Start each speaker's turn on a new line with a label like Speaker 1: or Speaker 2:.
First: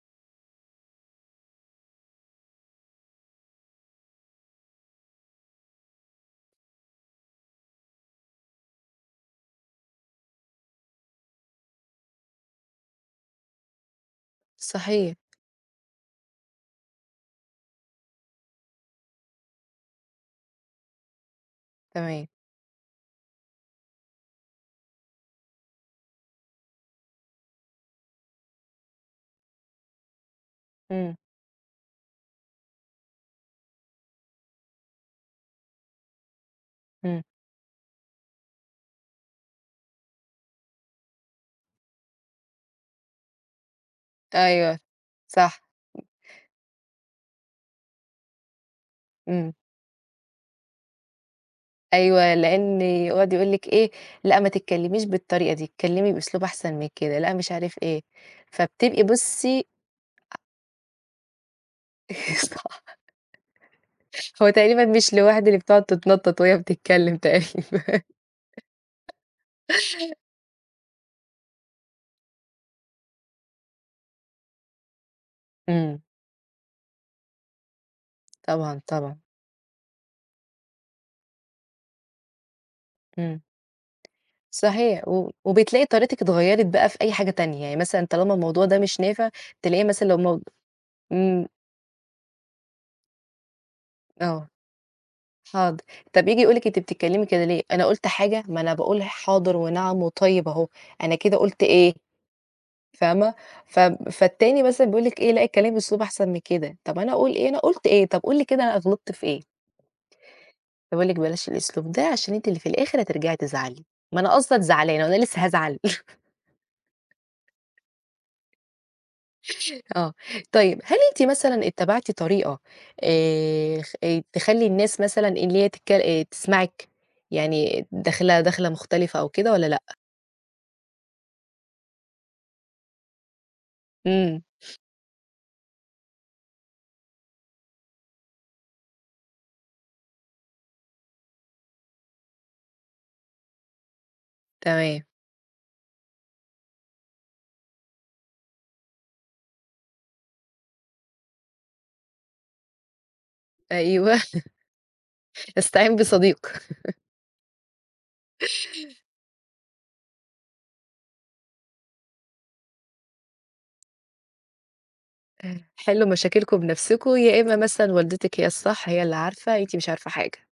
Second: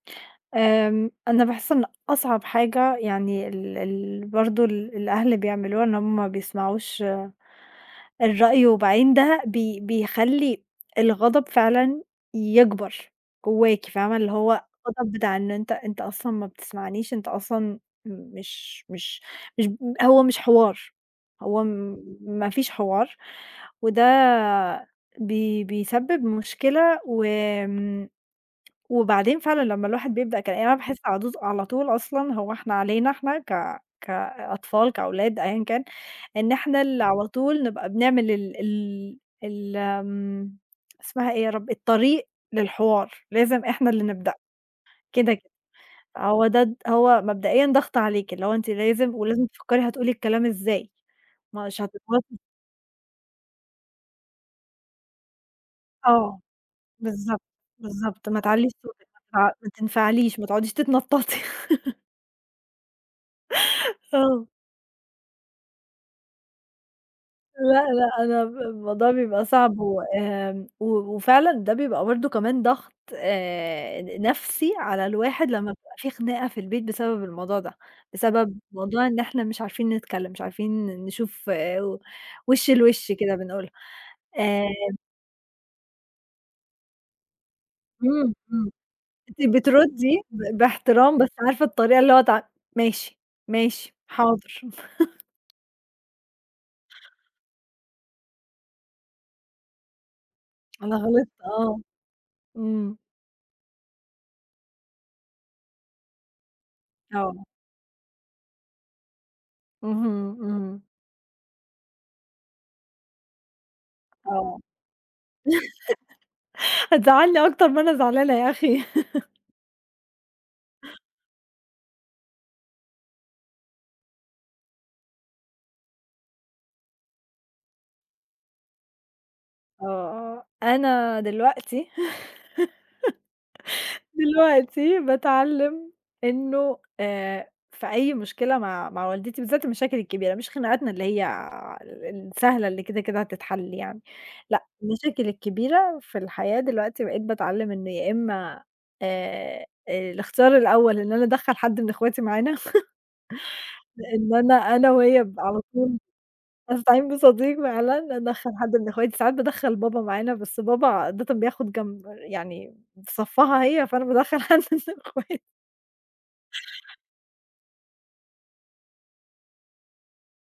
Speaker 1: آمم، أنا باحس إن أصعب حاجة يعني ال ال برضو ال الأهل بيعملولها إن هُم بيسمعوش الرأي، وبعدين ده بي بيخلّي الغضب فعلًا يكبر جوّاكِ، فاهمة؟ اللي هو غضب
Speaker 2: صحيح.
Speaker 1: بتاع إن أنت أنت أصلًا ما بتسمعنيش، أنت أصلًا مش مش مش ب هو مش حوار، هو
Speaker 2: تمام.
Speaker 1: ما فيش حوار، وده بي بيسبب مشكلة. وآمم، وبعدين فعلًا لمّا الواحد بيبدأ كلا يعني أنا باحس
Speaker 2: إمم.
Speaker 1: على طوز على طول أصلًا هو إحنا علينا احنا ك كأطفال كأولاد أيًا كان، إن إحنا اللي
Speaker 2: إمم.
Speaker 1: على طول نبقى بنعمل ال ال ال آمم، اسمها إيه يا رب؟ الطريق للحوار، لازم إحنا اللي نبدأ،
Speaker 2: أيوه،
Speaker 1: كده كده،
Speaker 2: صح. أ
Speaker 1: هو ده د هو مبدئيًا ضغط عليكِ، اللي هو أنتِ لازم ولازم
Speaker 2: إمم.
Speaker 1: تفكّري هتقولي الكلام إزاي، مش
Speaker 2: أيوه
Speaker 1: هتتواصلي
Speaker 2: لأن يقعد يقول لِك إيه؟ لأ، ما تتكلميش بالطريقة دي، اتكلمي
Speaker 1: آه،
Speaker 2: بأسلوب أحسن من كده، لأ
Speaker 1: بالضبط
Speaker 2: مش عارف إيه،
Speaker 1: بالضبط، ما تعلّيش
Speaker 2: فبتبقى
Speaker 1: صوتِك، ما تنف
Speaker 2: بُصي
Speaker 1: ما
Speaker 2: أ
Speaker 1: تنفعليش، ما تقعديش تتنططي.
Speaker 2: صح.
Speaker 1: آه.
Speaker 2: هو تقريبًا مش لوحدي اللي بتُقعُد تننطط وهي بتتكلم
Speaker 1: لأ
Speaker 2: تقريبًا.
Speaker 1: لأ، أنا ب الموضوع بيبقى صعب، وآمم، و وفعلًا ده بيبقى برضو كمان ضغط آآ، ن نَفسي على الواحد لمّا بتبقى
Speaker 2: إمم.
Speaker 1: في خناقة في البيت بسبب الموضوع ده، بسبب
Speaker 2: طبعًا،
Speaker 1: موضوع
Speaker 2: طبعًا.
Speaker 1: إن إحنا مش عارفين نتكلم، مش عارفين نشوف و وشّ لوش كده
Speaker 2: إمم.
Speaker 1: بنقولها، آآ
Speaker 2: صحيح، و وبتلاقي طريقتِك اتغيّرِت بقى في أي حاجة تانية، يعني مثلًا طالما
Speaker 1: إمم،
Speaker 2: الموضوع
Speaker 1: إمم.
Speaker 2: ده مش نافع
Speaker 1: أنتِ
Speaker 2: تلاقي مثلًا لو
Speaker 1: بترُدّي
Speaker 2: مو
Speaker 1: ب باحترام، بس
Speaker 2: إمم.
Speaker 1: عارفة الطريقة اللي هو تع ماشي، ماشي،
Speaker 2: آه،
Speaker 1: حاضر.
Speaker 2: حاضر، طَب ييجي يقول لِك أنتِ بتتكلمي كده ليه؟ أنا قُلت حاجة؟ ما أنا باقول حاضر ونعم وطيب أهُه،
Speaker 1: أنا
Speaker 2: أنا
Speaker 1: غِلِطت
Speaker 2: كده قُلت
Speaker 1: آه.
Speaker 2: إيه؟
Speaker 1: إمم.
Speaker 2: فاهمة؟ فب فالتاني مثلًا بيقول لِك إيه؟ لأ اتكلِّمي بأسلوب أحسن من كده، طب أنا أقول
Speaker 1: آه.
Speaker 2: إيه، أنا قُلت إيه، طب قُل لي كده أنا غلطت في إيه؟
Speaker 1: اهم، إمم.
Speaker 2: فبيقول لِك بلاش الأسلوب ده، عشان أنتِ اللي في الآخر هترجعي تزعلي! ما أنا أصلًا
Speaker 1: آه.
Speaker 2: زعلانة وأنا لسه هازعل!
Speaker 1: هتزَعّلني أكتر ما أنا زعلانة يا أخي.
Speaker 2: آه، طيب، هل أنتِ مثلًا اتّبعتِ طريقة آآ، خ آآ، تخلّي الناس مثلًا اللي هي تتكل آآ، تسمعِك؟ يعني داخلة دخلة مختلفة أو كده والّا لأ؟
Speaker 1: آه، آه، أنا دلوقتي
Speaker 2: إمم.
Speaker 1: دلوقتي باتعلّم إنه آآ، في أي مشكلة مع مع والدتي بالذات المشاكل الكبيرة، مش خناقاتنا اللي هي ال السهلة اللي كده كده هتتحل يعني، لأ
Speaker 2: تمام.
Speaker 1: المشاكل الكبيرة في الحياة، دلوقتي بقيت باتعلّم إن يا إما آآ، آآ، الاختيار الأول إن أنا أدَخّل حدّ من اخواتي معانا
Speaker 2: أيوه.
Speaker 1: لأن أنا أنا وهي بنبقى على
Speaker 2: أستعين
Speaker 1: طول
Speaker 2: بصديق.
Speaker 1: أستعين بصديق فعلًا، أدَخّل حد من اخواتي، ساعات بادَخّل بابا معانا، بس بابا عادةً بياخد جمب يعني في صفّها هي، فأنا بادَخّل حدّ من أخواتي.
Speaker 2: آآ، حِلّوا مشاكلكم بنفسكم، يا إمّا مثلًا والدتِك هي الصّح، هي اللي عارفة، أنتِ مش عارفة حاجة.